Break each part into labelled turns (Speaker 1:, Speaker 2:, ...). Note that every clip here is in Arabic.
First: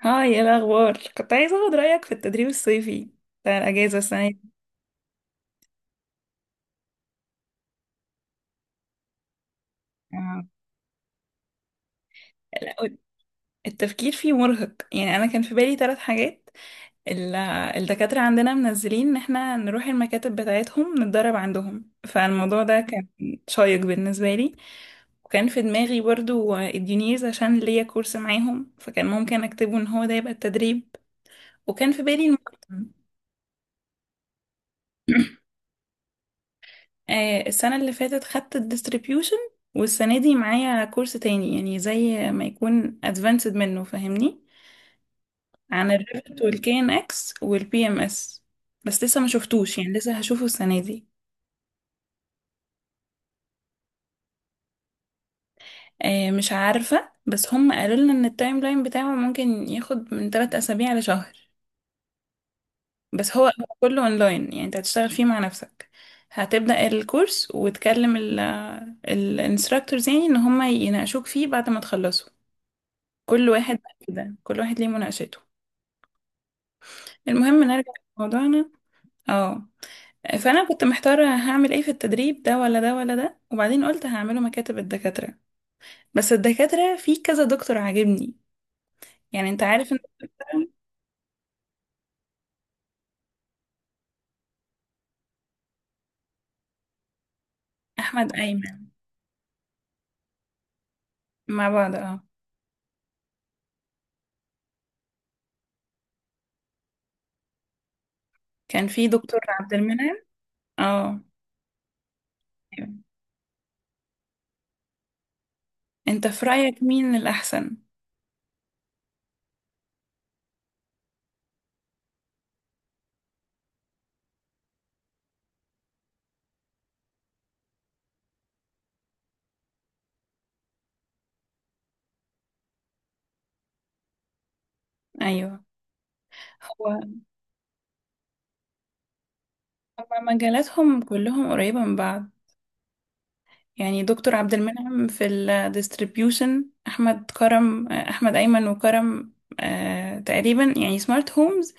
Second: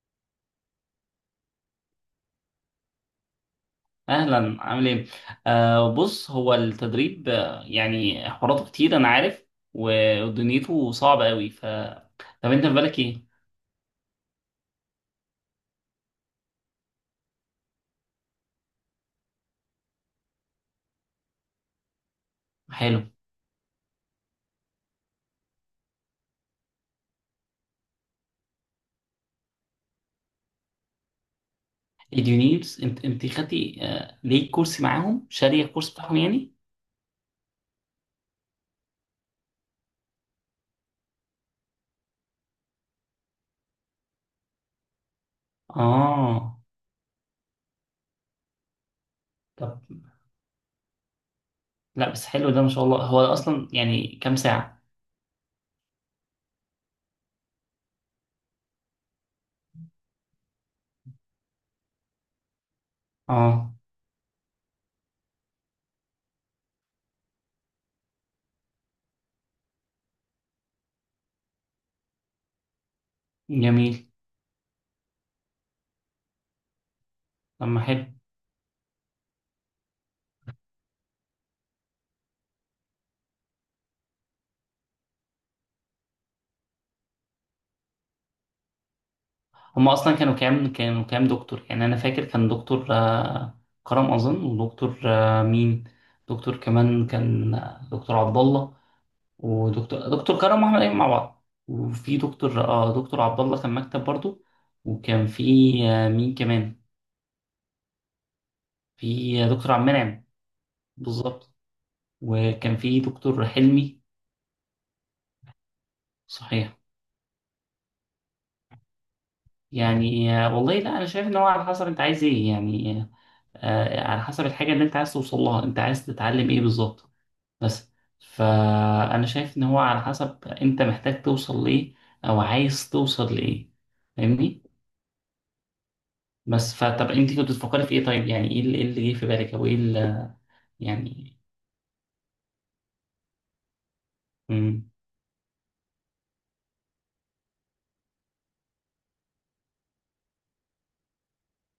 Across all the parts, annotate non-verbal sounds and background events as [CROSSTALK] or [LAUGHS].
Speaker 1: هاي، ايه الاخبار؟ كنت عايزه اخد رايك في التدريب الصيفي بتاع الاجازه السنه دي.
Speaker 2: اهلا، عامل ايه؟ آه، بص، هو التدريب، آه، يعني حواراته كتير انا عارف، و-
Speaker 1: آه.
Speaker 2: ودنيته صعبه قوي. ف طب انت في
Speaker 1: لا،
Speaker 2: بالك ايه؟
Speaker 1: التفكير فيه مرهق. يعني انا كان في بالي 3 حاجات. ال- الدكاتره عندنا منزلين ان احنا نروح المكاتب بتاعتهم نتدرب عندهم، فالموضوع ده
Speaker 2: حلو.
Speaker 1: كان شيق بالنسبه لي. وكان في دماغي برضو الديونيز، عشان ليا كورس معاهم، فكان ممكن اكتبه ان هو ده يبقى التدريب. وكان في بالي
Speaker 2: اليونيرز؟
Speaker 1: المقدم.
Speaker 2: انت خدتي ليه كورس معاهم؟ شاريه الكورس بتاعهم يعني؟
Speaker 1: السنة اللي فاتت خدت الديستريبيوشن، والسنة دي معايا كورس تاني، يعني زي ما يكون ادفانسد منه، فاهمني؟ عن الريفت
Speaker 2: اه.
Speaker 1: والكي ان اكس والبي ام اس. بس لسه ما
Speaker 2: طب
Speaker 1: شفتوش، يعني لسه هشوفه السنة دي.
Speaker 2: لا، بس حلو ده ما شاء الله. هو اصلا يعني كام ساعه؟
Speaker 1: مش عارفة، بس هم قالوا لنا ان التايم لاين بتاعه ممكن ياخد من 3 اسابيع لشهر. بس هو
Speaker 2: اه
Speaker 1: كله اونلاين، يعني انت هتشتغل فيه مع نفسك. هتبدأ الكورس وتكلم الانستراكتورز، يعني ان هم يناقشوك فيه بعد ما تخلصوا. كل واحد بقى
Speaker 2: جميل.
Speaker 1: كده، كل واحد ليه مناقشته. المهم
Speaker 2: طب ما
Speaker 1: نرجع
Speaker 2: حلو.
Speaker 1: لموضوعنا. اه. فانا كنت محتاره هعمل ايه في التدريب، ده ولا ده ولا ده، وبعدين قلت هعمله مكاتب الدكاتره. بس الدكاتره في كذا دكتور عاجبني. يعني انت
Speaker 2: هم
Speaker 1: عارف ان
Speaker 2: اصلا كانوا كانوا كام دكتور؟ يعني انا فاكر كان دكتور كرم اظن، ودكتور مين، دكتور كمان كان دكتور
Speaker 1: احمد
Speaker 2: عبد الله،
Speaker 1: ايمن
Speaker 2: ودكتور كرم واحمد ايمن مع بعض،
Speaker 1: مع بعض.
Speaker 2: وفي
Speaker 1: اه.
Speaker 2: دكتور اه دكتور عبد الله كان مكتب برضو. وكان في مين كمان،
Speaker 1: كان في
Speaker 2: في
Speaker 1: دكتور
Speaker 2: دكتور
Speaker 1: عبد
Speaker 2: عبد
Speaker 1: المنعم.
Speaker 2: المنعم.
Speaker 1: اه.
Speaker 2: بالظبط. وكان في
Speaker 1: أيوة.
Speaker 2: دكتور حلمي.
Speaker 1: انت في
Speaker 2: صحيح.
Speaker 1: رايك مين الاحسن؟
Speaker 2: يعني والله لا انا شايف ان هو على حسب انت عايز ايه يعني، على حسب الحاجه اللي انت عايز توصل لها، انت عايز تتعلم ايه بالظبط، بس. فأنا شايف إن هو على حسب أنت محتاج توصل لإيه أو عايز توصل لإيه، فاهمني؟
Speaker 1: ايوه.
Speaker 2: بس
Speaker 1: هو
Speaker 2: فطب أنت كنت بتفكري في إيه؟ طيب يعني إيه اللي جه في بالك، أو إيه
Speaker 1: هما
Speaker 2: اللي
Speaker 1: مجالاتهم
Speaker 2: يعني.
Speaker 1: كلهم قريبه من بعض. يعني دكتور عبد
Speaker 2: مم.
Speaker 1: المنعم في الديستريبيوشن، احمد كرم، احمد ايمن، وكرم. تقريبا يعني سمارت هومز.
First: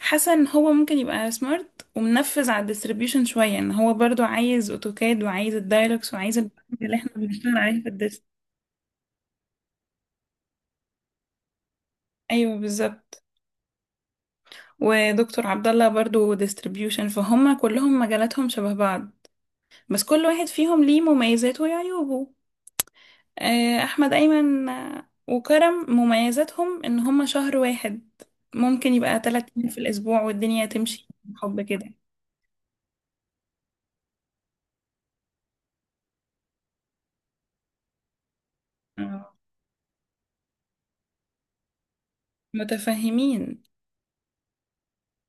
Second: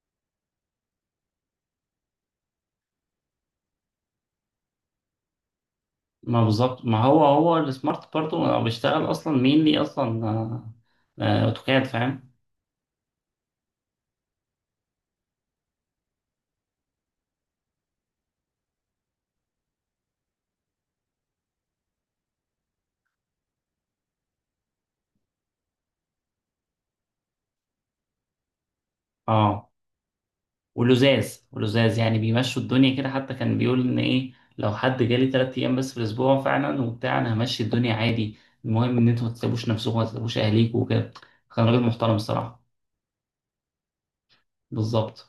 Speaker 1: حاسه ان هو ممكن يبقى سمارت ومنفذ على الديستريبيوشن شويه، ان هو برضو عايز اوتوكاد وعايز الدايلوكس وعايز
Speaker 2: ما
Speaker 1: البرامج
Speaker 2: بالظبط،
Speaker 1: اللي
Speaker 2: ما
Speaker 1: احنا
Speaker 2: هو
Speaker 1: بنشتغل عليها في
Speaker 2: السمارت
Speaker 1: الديست.
Speaker 2: برضه بيشتغل أصلا مين ليه أصلا أوتوكاد، فاهم؟
Speaker 1: ايوه، بالظبط. ودكتور عبد الله برضو ديستريبيوشن، فهم كلهم مجالاتهم شبه بعض. بس كل واحد فيهم ليه مميزاته وعيوبه. احمد ايمن وكرم مميزاتهم ان هم شهر واحد ممكن يبقى 3 ايام
Speaker 2: آه.
Speaker 1: في الاسبوع والدنيا تمشي.
Speaker 2: ولزاز
Speaker 1: حب كده.
Speaker 2: ولزاز يعني بيمشوا الدنيا كده، حتى كان بيقول ان ايه، لو حد جالي تلات ايام بس في الاسبوع فعلا وبتاع انا همشي الدنيا عادي. المهم ان انتوا ما
Speaker 1: آه،
Speaker 2: تسيبوش نفسكم، ما تسيبوش اهليكم وكده. كان راجل محترم الصراحه.
Speaker 1: متفهمين.
Speaker 2: بالظبط.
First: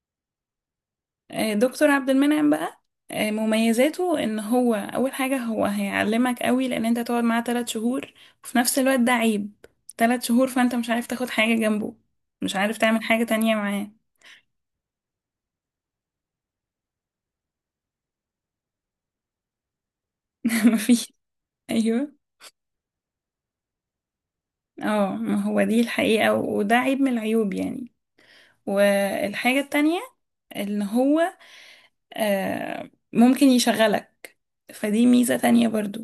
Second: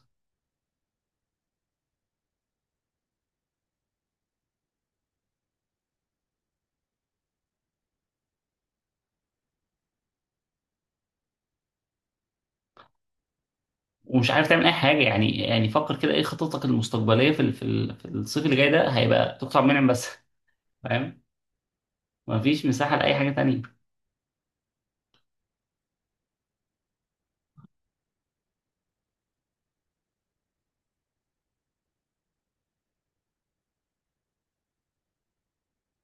Speaker 1: دكتور عبد المنعم بقى، مميزاته ان هو اول حاجة، هو هيعلمك قوي لان انت تقعد معاه 3 شهور. وفي نفس الوقت ده عيب، 3 شهور، فانت مش عارف تاخد حاجة جنبه، مش عارف تعمل حاجة تانية معاه.
Speaker 2: ومش عارف تعمل اي حاجه، يعني يعني فكر كده، ايه خططك المستقبليه في في الصيف اللي جاي ده؟ هيبقى تقطع منعم بس.
Speaker 1: [LAUGHS]
Speaker 2: [LAUGHS]
Speaker 1: مفيش.
Speaker 2: فاهم.
Speaker 1: ايوه.
Speaker 2: مفيش مساحه لاي حاجه تانية.
Speaker 1: اه، ما هو دي الحقيقة، وده عيب من العيوب يعني. والحاجة التانية ان هو ممكن يشغلك، فدي ميزة تانية برضو.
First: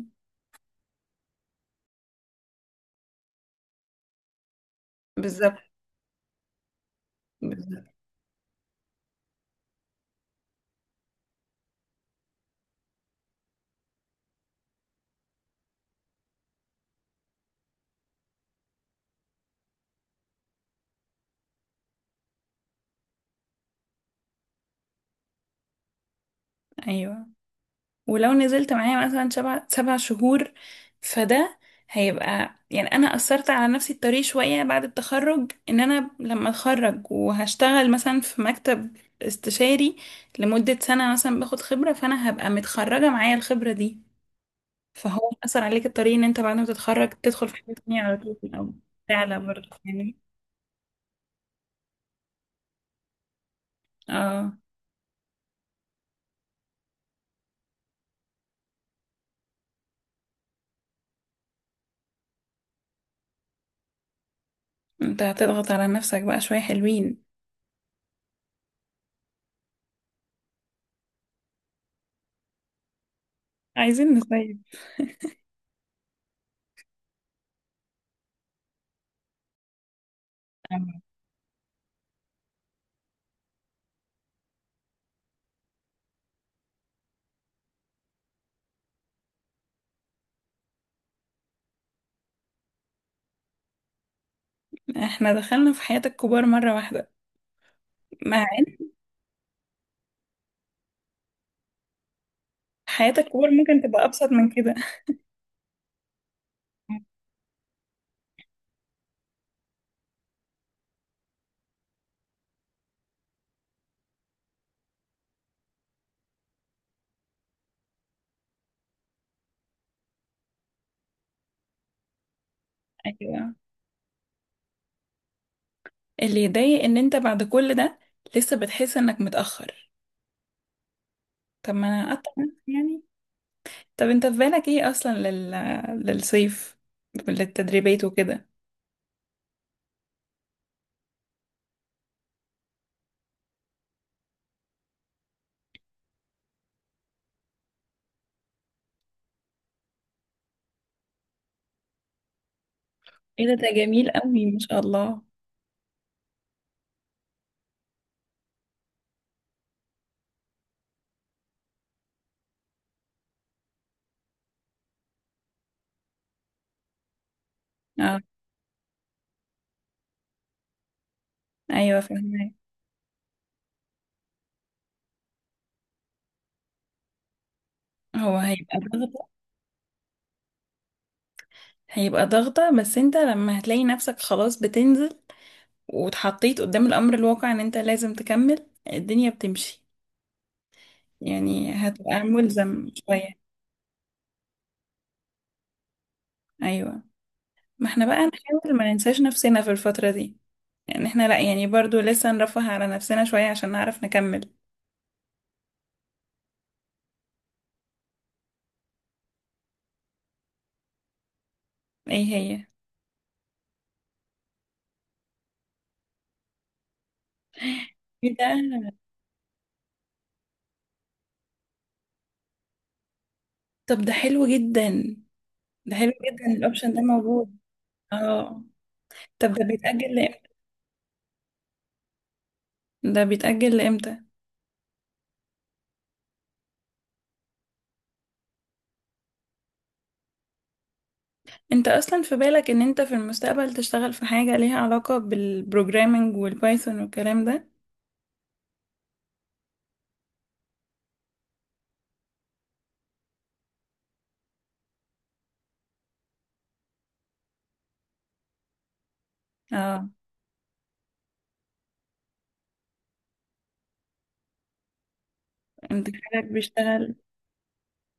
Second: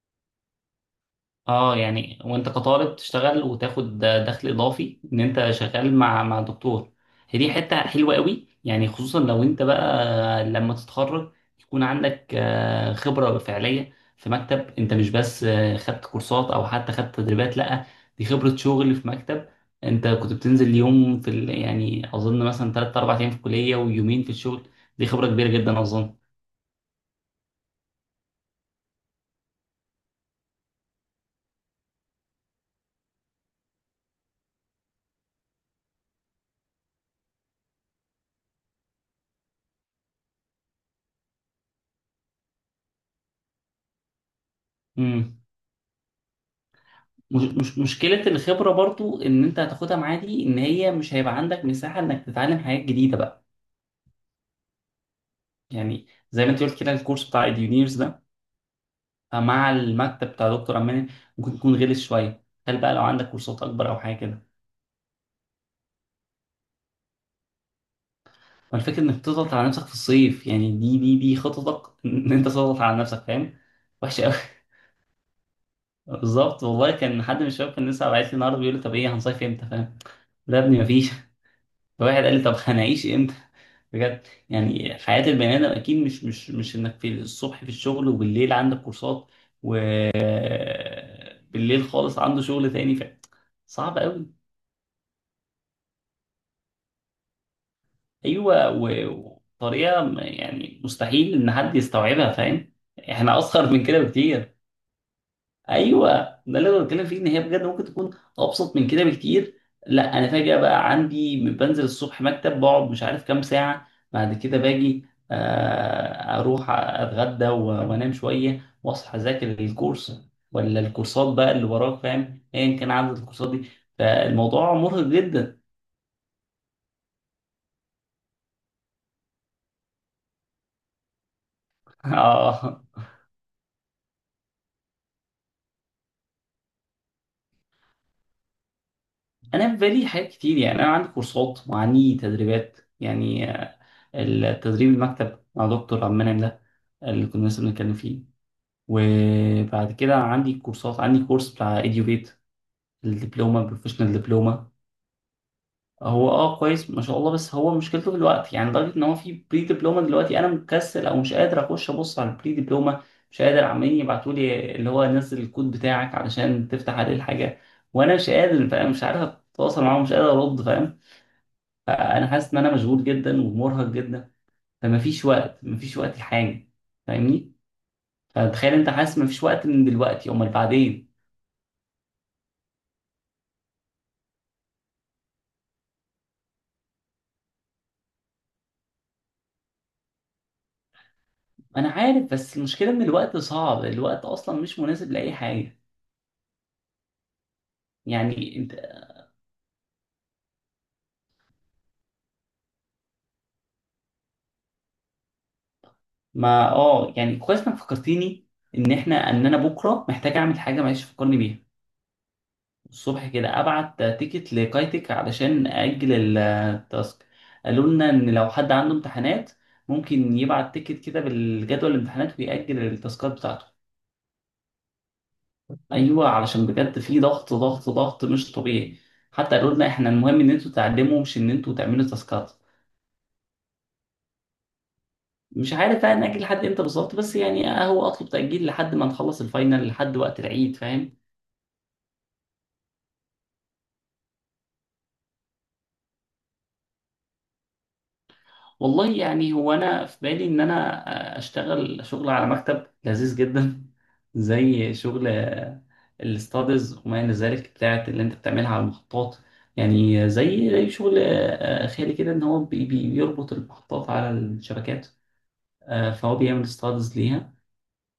Speaker 2: اه يعني وانت كطالب تشتغل وتاخد دخل اضافي، ان انت
Speaker 1: بالظبط.
Speaker 2: شغال مع دكتور. هي دي حته
Speaker 1: بالظبط.
Speaker 2: حلوه قوي يعني، خصوصا لو انت بقى لما تتخرج يكون عندك خبره فعليه في مكتب. انت مش بس خدت كورسات او حتى خدت تدريبات، لا، دي خبره شغل في مكتب. انت كنت بتنزل يوم في يعني اظن مثلا 3 4 ايام في الكليه ويومين في الشغل. دي خبره كبيره جدا اظن.
Speaker 1: ايوه، ولو نزلت معايا مثلا سبع شهور، فده هيبقى، يعني انا اثرت على نفسي الطريق شويه بعد التخرج. ان انا لما اتخرج وهشتغل مثلا في مكتب استشاري لمده سنه مثلا باخد خبره، فانا هبقى متخرجه معايا الخبره دي. فهو
Speaker 2: امم.
Speaker 1: اثر عليك الطريق، ان انت بعد ما تتخرج
Speaker 2: مش
Speaker 1: تدخل في حاجه
Speaker 2: مش
Speaker 1: تانية على
Speaker 2: مشكلة
Speaker 1: طول او
Speaker 2: الخبرة برضو
Speaker 1: تعلى
Speaker 2: إن أنت
Speaker 1: برضه
Speaker 2: هتاخدها
Speaker 1: يعني.
Speaker 2: معاه دي، إن هي مش هيبقى عندك مساحة إنك تتعلم حاجات جديدة بقى.
Speaker 1: اه.
Speaker 2: يعني زي ما أنت قلت كده، الكورس بتاع إديونيرز ده مع المكتب بتاع دكتور أمان ممكن يكون غلس شوية، هل بقى لو عندك كورسات أكبر أو حاجة كده.
Speaker 1: انت هتضغط على نفسك بقى شوية حلوين.
Speaker 2: فالفكرة إنك تضغط على نفسك في الصيف، يعني دي خططك إن أنت تضغط على نفسك، فاهم.
Speaker 1: عايزين
Speaker 2: وحشة أوي.
Speaker 1: نصيف.
Speaker 2: [LAUGHS] بالظبط، والله كان حد من الشباب كان لسه باعت لي النهارده بيقول لي طب إيه، هنصيف إمتى، فاهم؟ لا يا ابني، مفيش. [LAUGHS] فواحد قال لي طب هنعيش امتى؟ بجد، يعني حياة البني آدم أكيد مش إنك في الصبح في الشغل، وبالليل عندك كورسات، وبالليل خالص عنده شغل تاني. ف صعب أوي.
Speaker 1: احنا دخلنا في حياة الكبار مرة واحدة، مع إن
Speaker 2: أيوه. و- وطريقة يعني مستحيل إن حد يستوعبها، فاهم.
Speaker 1: حياة
Speaker 2: إحنا
Speaker 1: الكبار
Speaker 2: أصغر
Speaker 1: ممكن
Speaker 2: من كده
Speaker 1: تبقى أبسط من
Speaker 2: بكتير.
Speaker 1: كده.
Speaker 2: ايوه. ده اللي انا بتكلم فيه، ان هي بجد ممكن تكون ابسط من كده بكتير. لا انا فجاه بقى عندي، بنزل الصبح مكتب، بقعد مش عارف كام ساعه، بعد كده باجي اروح اتغدى و- وانام شويه واصحى اذاكر الكورس، ولا الكورسات بقى اللي وراك فاهم، ايا كان عدد الكورسات
Speaker 1: ايوه،
Speaker 2: دي. فالموضوع مرهق جدا.
Speaker 1: اللي يضايق ان انت بعد كل ده لسه بتحس انك متأخر. طب ما
Speaker 2: [LAUGHS]
Speaker 1: انا اقطع نفسي
Speaker 2: اه.
Speaker 1: يعني. طب انت في بالك ايه اصلا للصيف، للتدريبات وكده؟
Speaker 2: انا في بالي حاجات كتير، يعني انا عندي كورسات وعندي تدريبات، يعني التدريب المكتب مع دكتور عبد المنعم ده اللي كنا لسه بنتكلم فيه، وبعد كده عندي كورسات، عندي كورس بتاع اديوبيت،
Speaker 1: ايه ده
Speaker 2: الدبلومه
Speaker 1: ده جميل
Speaker 2: البروفيشنال
Speaker 1: قوي، ما
Speaker 2: دبلومه.
Speaker 1: شاء الله.
Speaker 2: هو اه كويس ما شاء الله، بس هو مشكلته في الوقت، يعني لدرجه ان هو في بري دبلومه دلوقتي انا مكسل او مش قادر اخش ابص على البري دبلومه. مش قادر، عمالين يبعتوا لي اللي هو نزل الكود بتاعك علشان تفتح عليه الحاجه وانا
Speaker 1: اه.
Speaker 2: مش قادر، فاهم؟ مش عارف اتواصل معاهم، مش قادر ارد، فاهم.
Speaker 1: ايوه،
Speaker 2: فانا
Speaker 1: فهمك.
Speaker 2: حاسس ان انا مشغول جدا ومرهق جدا، فمفيش وقت، مفيش وقت لحاجه، فاهمني؟
Speaker 1: هو
Speaker 2: فتخيل
Speaker 1: هيبقى
Speaker 2: انت، حاسس
Speaker 1: ضغطة.
Speaker 2: مفيش وقت من دلوقتي، امال بعدين.
Speaker 1: هيبقى ضغطة، بس انت لما هتلاقي نفسك خلاص بتنزل، واتحطيت قدام الأمر الواقع إن أنت لازم تكمل، الدنيا بتمشي، يعني
Speaker 2: انا
Speaker 1: هتبقى
Speaker 2: عارف، بس
Speaker 1: ملزم
Speaker 2: المشكله ان
Speaker 1: شوية.
Speaker 2: الوقت صعب، الوقت اصلا مش مناسب لاي حاجه.
Speaker 1: أيوة. ما احنا بقى
Speaker 2: يعني انت.
Speaker 1: نحاول ما ننساش نفسنا في الفترة دي. يعني احنا لأ، يعني برضو لسه نرفه على نفسنا شوية عشان نعرف نكمل.
Speaker 2: ما اه يعني كويس انك فكرتيني ان احنا ان انا بكره محتاج اعمل حاجه، معلش فكرني بيها.
Speaker 1: ايه هي؟
Speaker 2: الصبح كده ابعت تيكت لكايتك علشان اجل التاسك. قالوا لنا ان
Speaker 1: ايه ده؟
Speaker 2: لو حد عنده امتحانات ممكن يبعت تيكت كده بالجدول الامتحانات ويأجل التاسكات بتاعته.
Speaker 1: طب ده حلو جدا. ده حلو
Speaker 2: ايوه،
Speaker 1: جدا،
Speaker 2: علشان
Speaker 1: الأوبشن
Speaker 2: بجد
Speaker 1: ده
Speaker 2: في
Speaker 1: موجود.
Speaker 2: ضغط مش
Speaker 1: اه.
Speaker 2: طبيعي.
Speaker 1: طب
Speaker 2: حتى
Speaker 1: ده
Speaker 2: قالوا لنا احنا،
Speaker 1: بيتأجل
Speaker 2: المهم
Speaker 1: لإمتى
Speaker 2: ان انتوا تعلموا، مش ان انتوا تعملوا تاسكات.
Speaker 1: ده بيتأجل لإمتى
Speaker 2: مش عارف بقى نأجل لحد امتى بالظبط، بس يعني هو اطلب تأجيل لحد ما نخلص الفاينل، لحد وقت العيد، فاهم.
Speaker 1: انت اصلا في بالك ان انت في المستقبل تشتغل في حاجة ليها علاقة بالبروجرامينج والبايثون والكلام ده؟
Speaker 2: والله يعني هو انا في بالي ان انا اشتغل شغل على مكتب لذيذ جدا [LAUGHS] زي شغل الاستادز وما الى ذلك بتاعت اللي انت بتعملها على المحطات.
Speaker 1: اه.
Speaker 2: يعني زي شغل خيالي كده، ان هو بيربط المحطات على الشبكات،
Speaker 1: انت
Speaker 2: فهو
Speaker 1: خالك
Speaker 2: بيعمل
Speaker 1: بيشتغل؟
Speaker 2: استادز ليها.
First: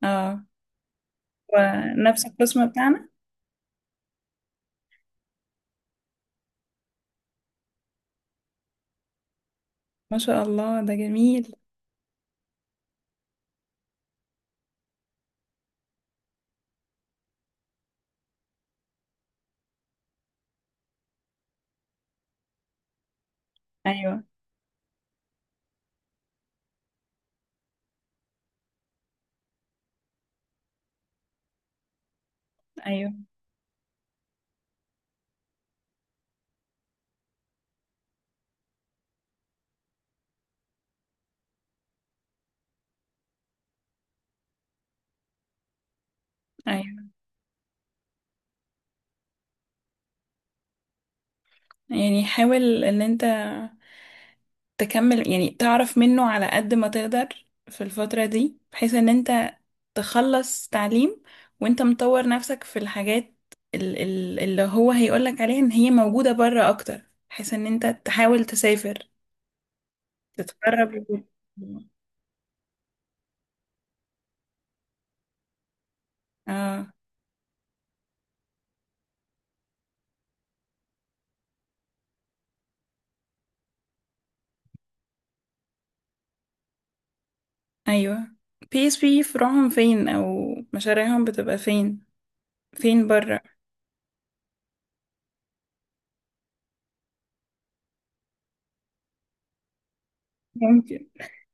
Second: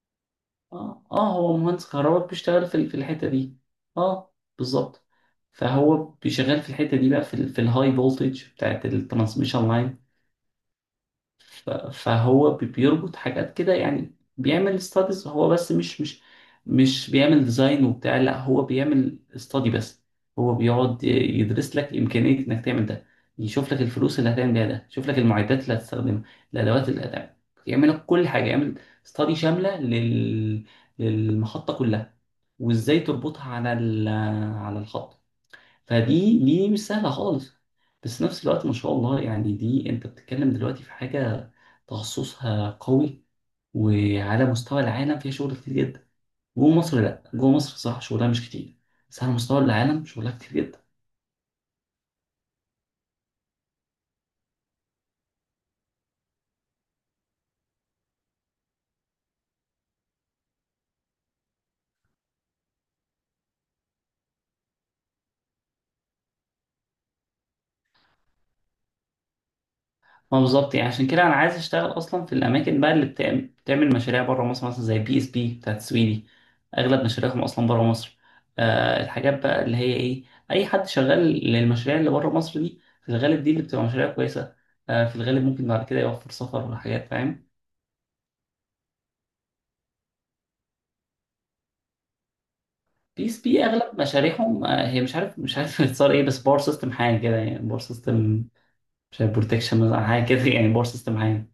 Speaker 1: اه.
Speaker 2: اه هو مهندس
Speaker 1: ونفس
Speaker 2: كهرباء
Speaker 1: القسم
Speaker 2: بيشتغل في في
Speaker 1: بتاعنا؟
Speaker 2: الحته دي. اه. بالظبط. فهو بيشتغل في الحته دي بقى، في، في الهاي فولتج بتاعت الترانسميشن لاين.
Speaker 1: ما شاء الله ده جميل.
Speaker 2: ف- فهو بيربط حاجات كده، يعني بيعمل ستاديز هو بس، مش بيعمل ديزاين وبتاع، لا هو بيعمل استادي بس. هو بيقعد يدرس لك إمكانية إنك تعمل ده، يشوف لك الفلوس
Speaker 1: ايوه،
Speaker 2: اللي هتعمل بيها ده، يشوف لك المعدات اللي هتستخدمها، الأدوات اللي هتعمل، يعمل لك كل حاجة، يعمل استادي شاملة للمحطة كلها، وإزاي
Speaker 1: ايوه،
Speaker 2: تربطها على على الخط. فدي مش سهلة خالص. بس في نفس الوقت ما شاء الله يعني، دي انت بتتكلم دلوقتي في حاجة تخصصها قوي، وعلى مستوى العالم فيها شغل كتير جدا. جوه مصر
Speaker 1: ايوه.
Speaker 2: لا، جوه مصر صح شغلها مش كتير، بس على مستوى العالم شغلها كتير جدا.
Speaker 1: يعني حاول ان انت تكمل، يعني تعرف منه على قد ما تقدر في الفترة دي، بحيث ان انت تخلص تعليم وانت مطور نفسك في الحاجات، اللي هو هيقولك عليها، ان هي موجودة بره اكتر، بحيث ان انت تحاول تسافر،
Speaker 2: ما بالظبط، يعني
Speaker 1: تتقرب.
Speaker 2: عشان كده انا عايز اشتغل اصلا في الاماكن بقى اللي بتعمل مشاريع بره مصر، مثلا زي بي اس بي بتاعت السويدي،
Speaker 1: اه.
Speaker 2: اغلب مشاريعهم اصلا بره مصر. آه، الحاجات بقى اللي هي ايه، اي حد شغال للمشاريع اللي بره مصر دي، في الغالب دي اللي بتبقى مشاريع كويسه، آه في الغالب ممكن بعد كده يوفر سفر وحاجات، فاهم.
Speaker 1: ايوه. بي اس بي فروعهم فين؟ او مشاريعهم بتبقى فين؟ فين
Speaker 2: بي
Speaker 1: بره؟
Speaker 2: اس بي اغلب مشاريعهم آه هي مش عارف، [LAUGHS] اتصار ايه، بس باور سيستم حاجه كده يعني، باور سيستم مش عارف بروتكشن مثلا حاجه كده يعني، باور
Speaker 1: ممكن.
Speaker 2: سيستم حاجه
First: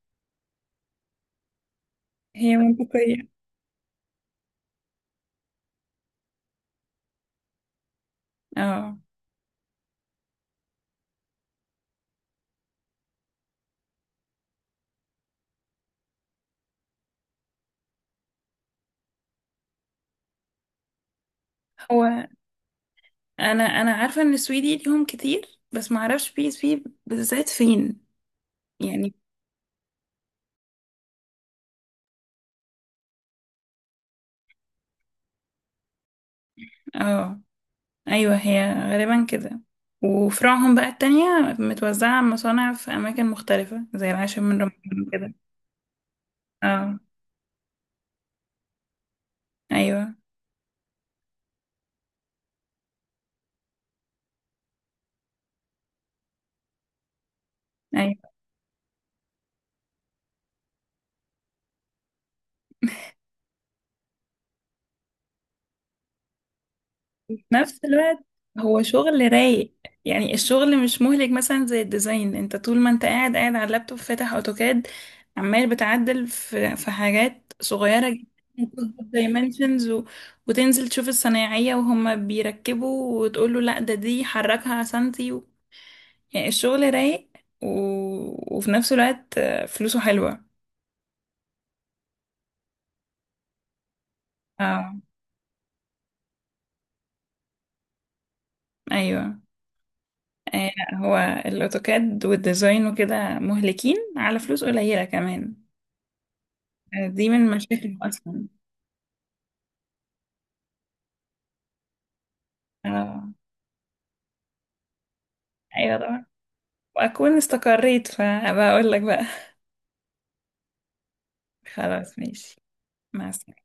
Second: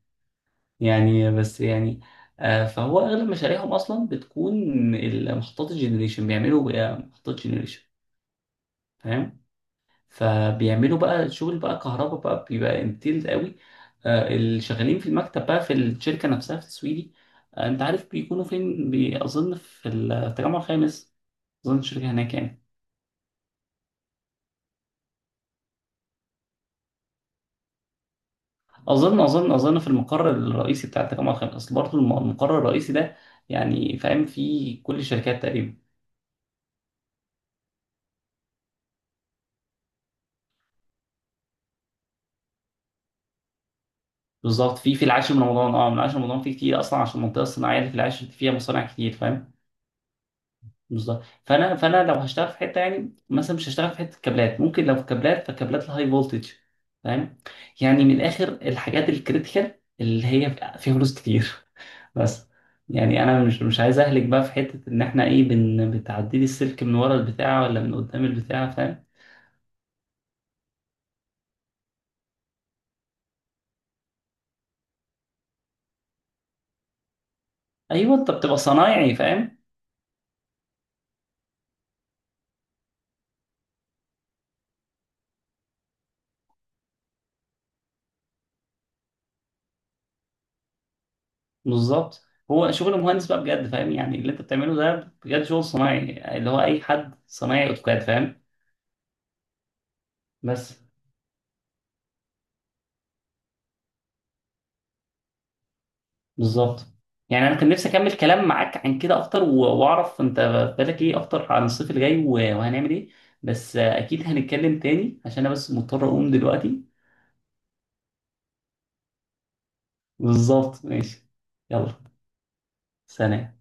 Speaker 2: يعني بس يعني.
Speaker 1: هي
Speaker 2: فهو
Speaker 1: منطقية.
Speaker 2: اغلب مشاريعهم اصلا بتكون المحطات الجنريشن، بيعملوا بقى محطات جنريشن،
Speaker 1: اه.
Speaker 2: فاهم. فبيعملوا بقى شغل بقى كهرباء بقى، بيبقى انتيلد قوي. اللي شغالين في المكتب بقى في الشركه نفسها في السويدي، انت عارف بيكونوا فين، اظن في التجمع الخامس، اظن الشركه
Speaker 1: هو
Speaker 2: هناك يعني.
Speaker 1: انا عارفة ان السويدي ليهم كتير، بس ما اعرفش بي اس بي بالذات فين، يعني.
Speaker 2: اظن في المقر الرئيسي بتاع التجمع الخامس، اصل برضه المقر الرئيسي ده يعني فاهم فيه كل الشركات تقريبا.
Speaker 1: اه، ايوه. هي غالبا كده. وفروعهم بقى التانية متوزعة على مصانع في أماكن مختلفة زي العاشر من
Speaker 2: بالظبط. في
Speaker 1: رمضان كده.
Speaker 2: العاشر من رمضان، اه من العاشر من رمضان في كتير
Speaker 1: اه.
Speaker 2: اصلا، عشان المنطقه الصناعيه اللي في العاشر فيها مصانع كتير، فاهم.
Speaker 1: أيوة.
Speaker 2: بالظبط. فانا لو هشتغل في حته، يعني مثلا مش هشتغل في حته كابلات، ممكن لو في كابلات فكابلات الهاي فولتج، فاهم. يعني من
Speaker 1: ايوه.
Speaker 2: الاخر الحاجات الكريتيكال اللي هي فيها فلوس كتير، [LAUGHS] بس يعني انا مش مش عايز اهلك بقى في حته ان احنا ايه، بن بتعدي لي السلك من ورا البتاع
Speaker 1: نفس
Speaker 2: ولا من
Speaker 1: الوقت،
Speaker 2: قدام البتاع،
Speaker 1: هو
Speaker 2: فاهم.
Speaker 1: شغل رايق. يعني الشغل مش مهلك مثلا زي الديزاين. انت طول ما انت قاعد قاعد على اللابتوب فاتح اوتوكاد، عمال بتعدل في حاجات صغيرة
Speaker 2: ايوه
Speaker 1: جدا،
Speaker 2: انت بتبقى
Speaker 1: وتظبط
Speaker 2: صنايعي، فاهم.
Speaker 1: دايمنشنز، و... وتنزل تشوف الصنايعية وهم بيركبوا وتقول له لا، ده دي حركها سنتي. و... يعني الشغل رايق، و... وفي نفس الوقت فلوسه حلوة.
Speaker 2: بالظبط. هو شغل مهندس بقى بجد فاهم، يعني اللي انت بتعمله
Speaker 1: اه،
Speaker 2: ده بجد شغل صناعي، اللي هو اي حد صنايعي اوتوكاد، فاهم.
Speaker 1: ايوه.
Speaker 2: بس.
Speaker 1: لا، هو الاوتوكاد والديزاين وكده مهلكين على فلوس قليلة كمان.
Speaker 2: بالظبط.
Speaker 1: دي من
Speaker 2: يعني انا كان نفسي
Speaker 1: مشاكل
Speaker 2: اكمل
Speaker 1: اصلا.
Speaker 2: كلام معاك عن كده اكتر، و- واعرف انت بالك ايه اكتر عن الصيف الجاي و- وهنعمل ايه،
Speaker 1: اه،
Speaker 2: بس اكيد هنتكلم تاني، عشان انا بس
Speaker 1: ايوه،
Speaker 2: مضطر
Speaker 1: طبعا.
Speaker 2: اقوم دلوقتي.
Speaker 1: واكون استقريت فبقول لك بقى.
Speaker 2: بالظبط، ماشي. يلا،
Speaker 1: خلاص، ماشي. مع
Speaker 2: سلام.
Speaker 1: السلامه.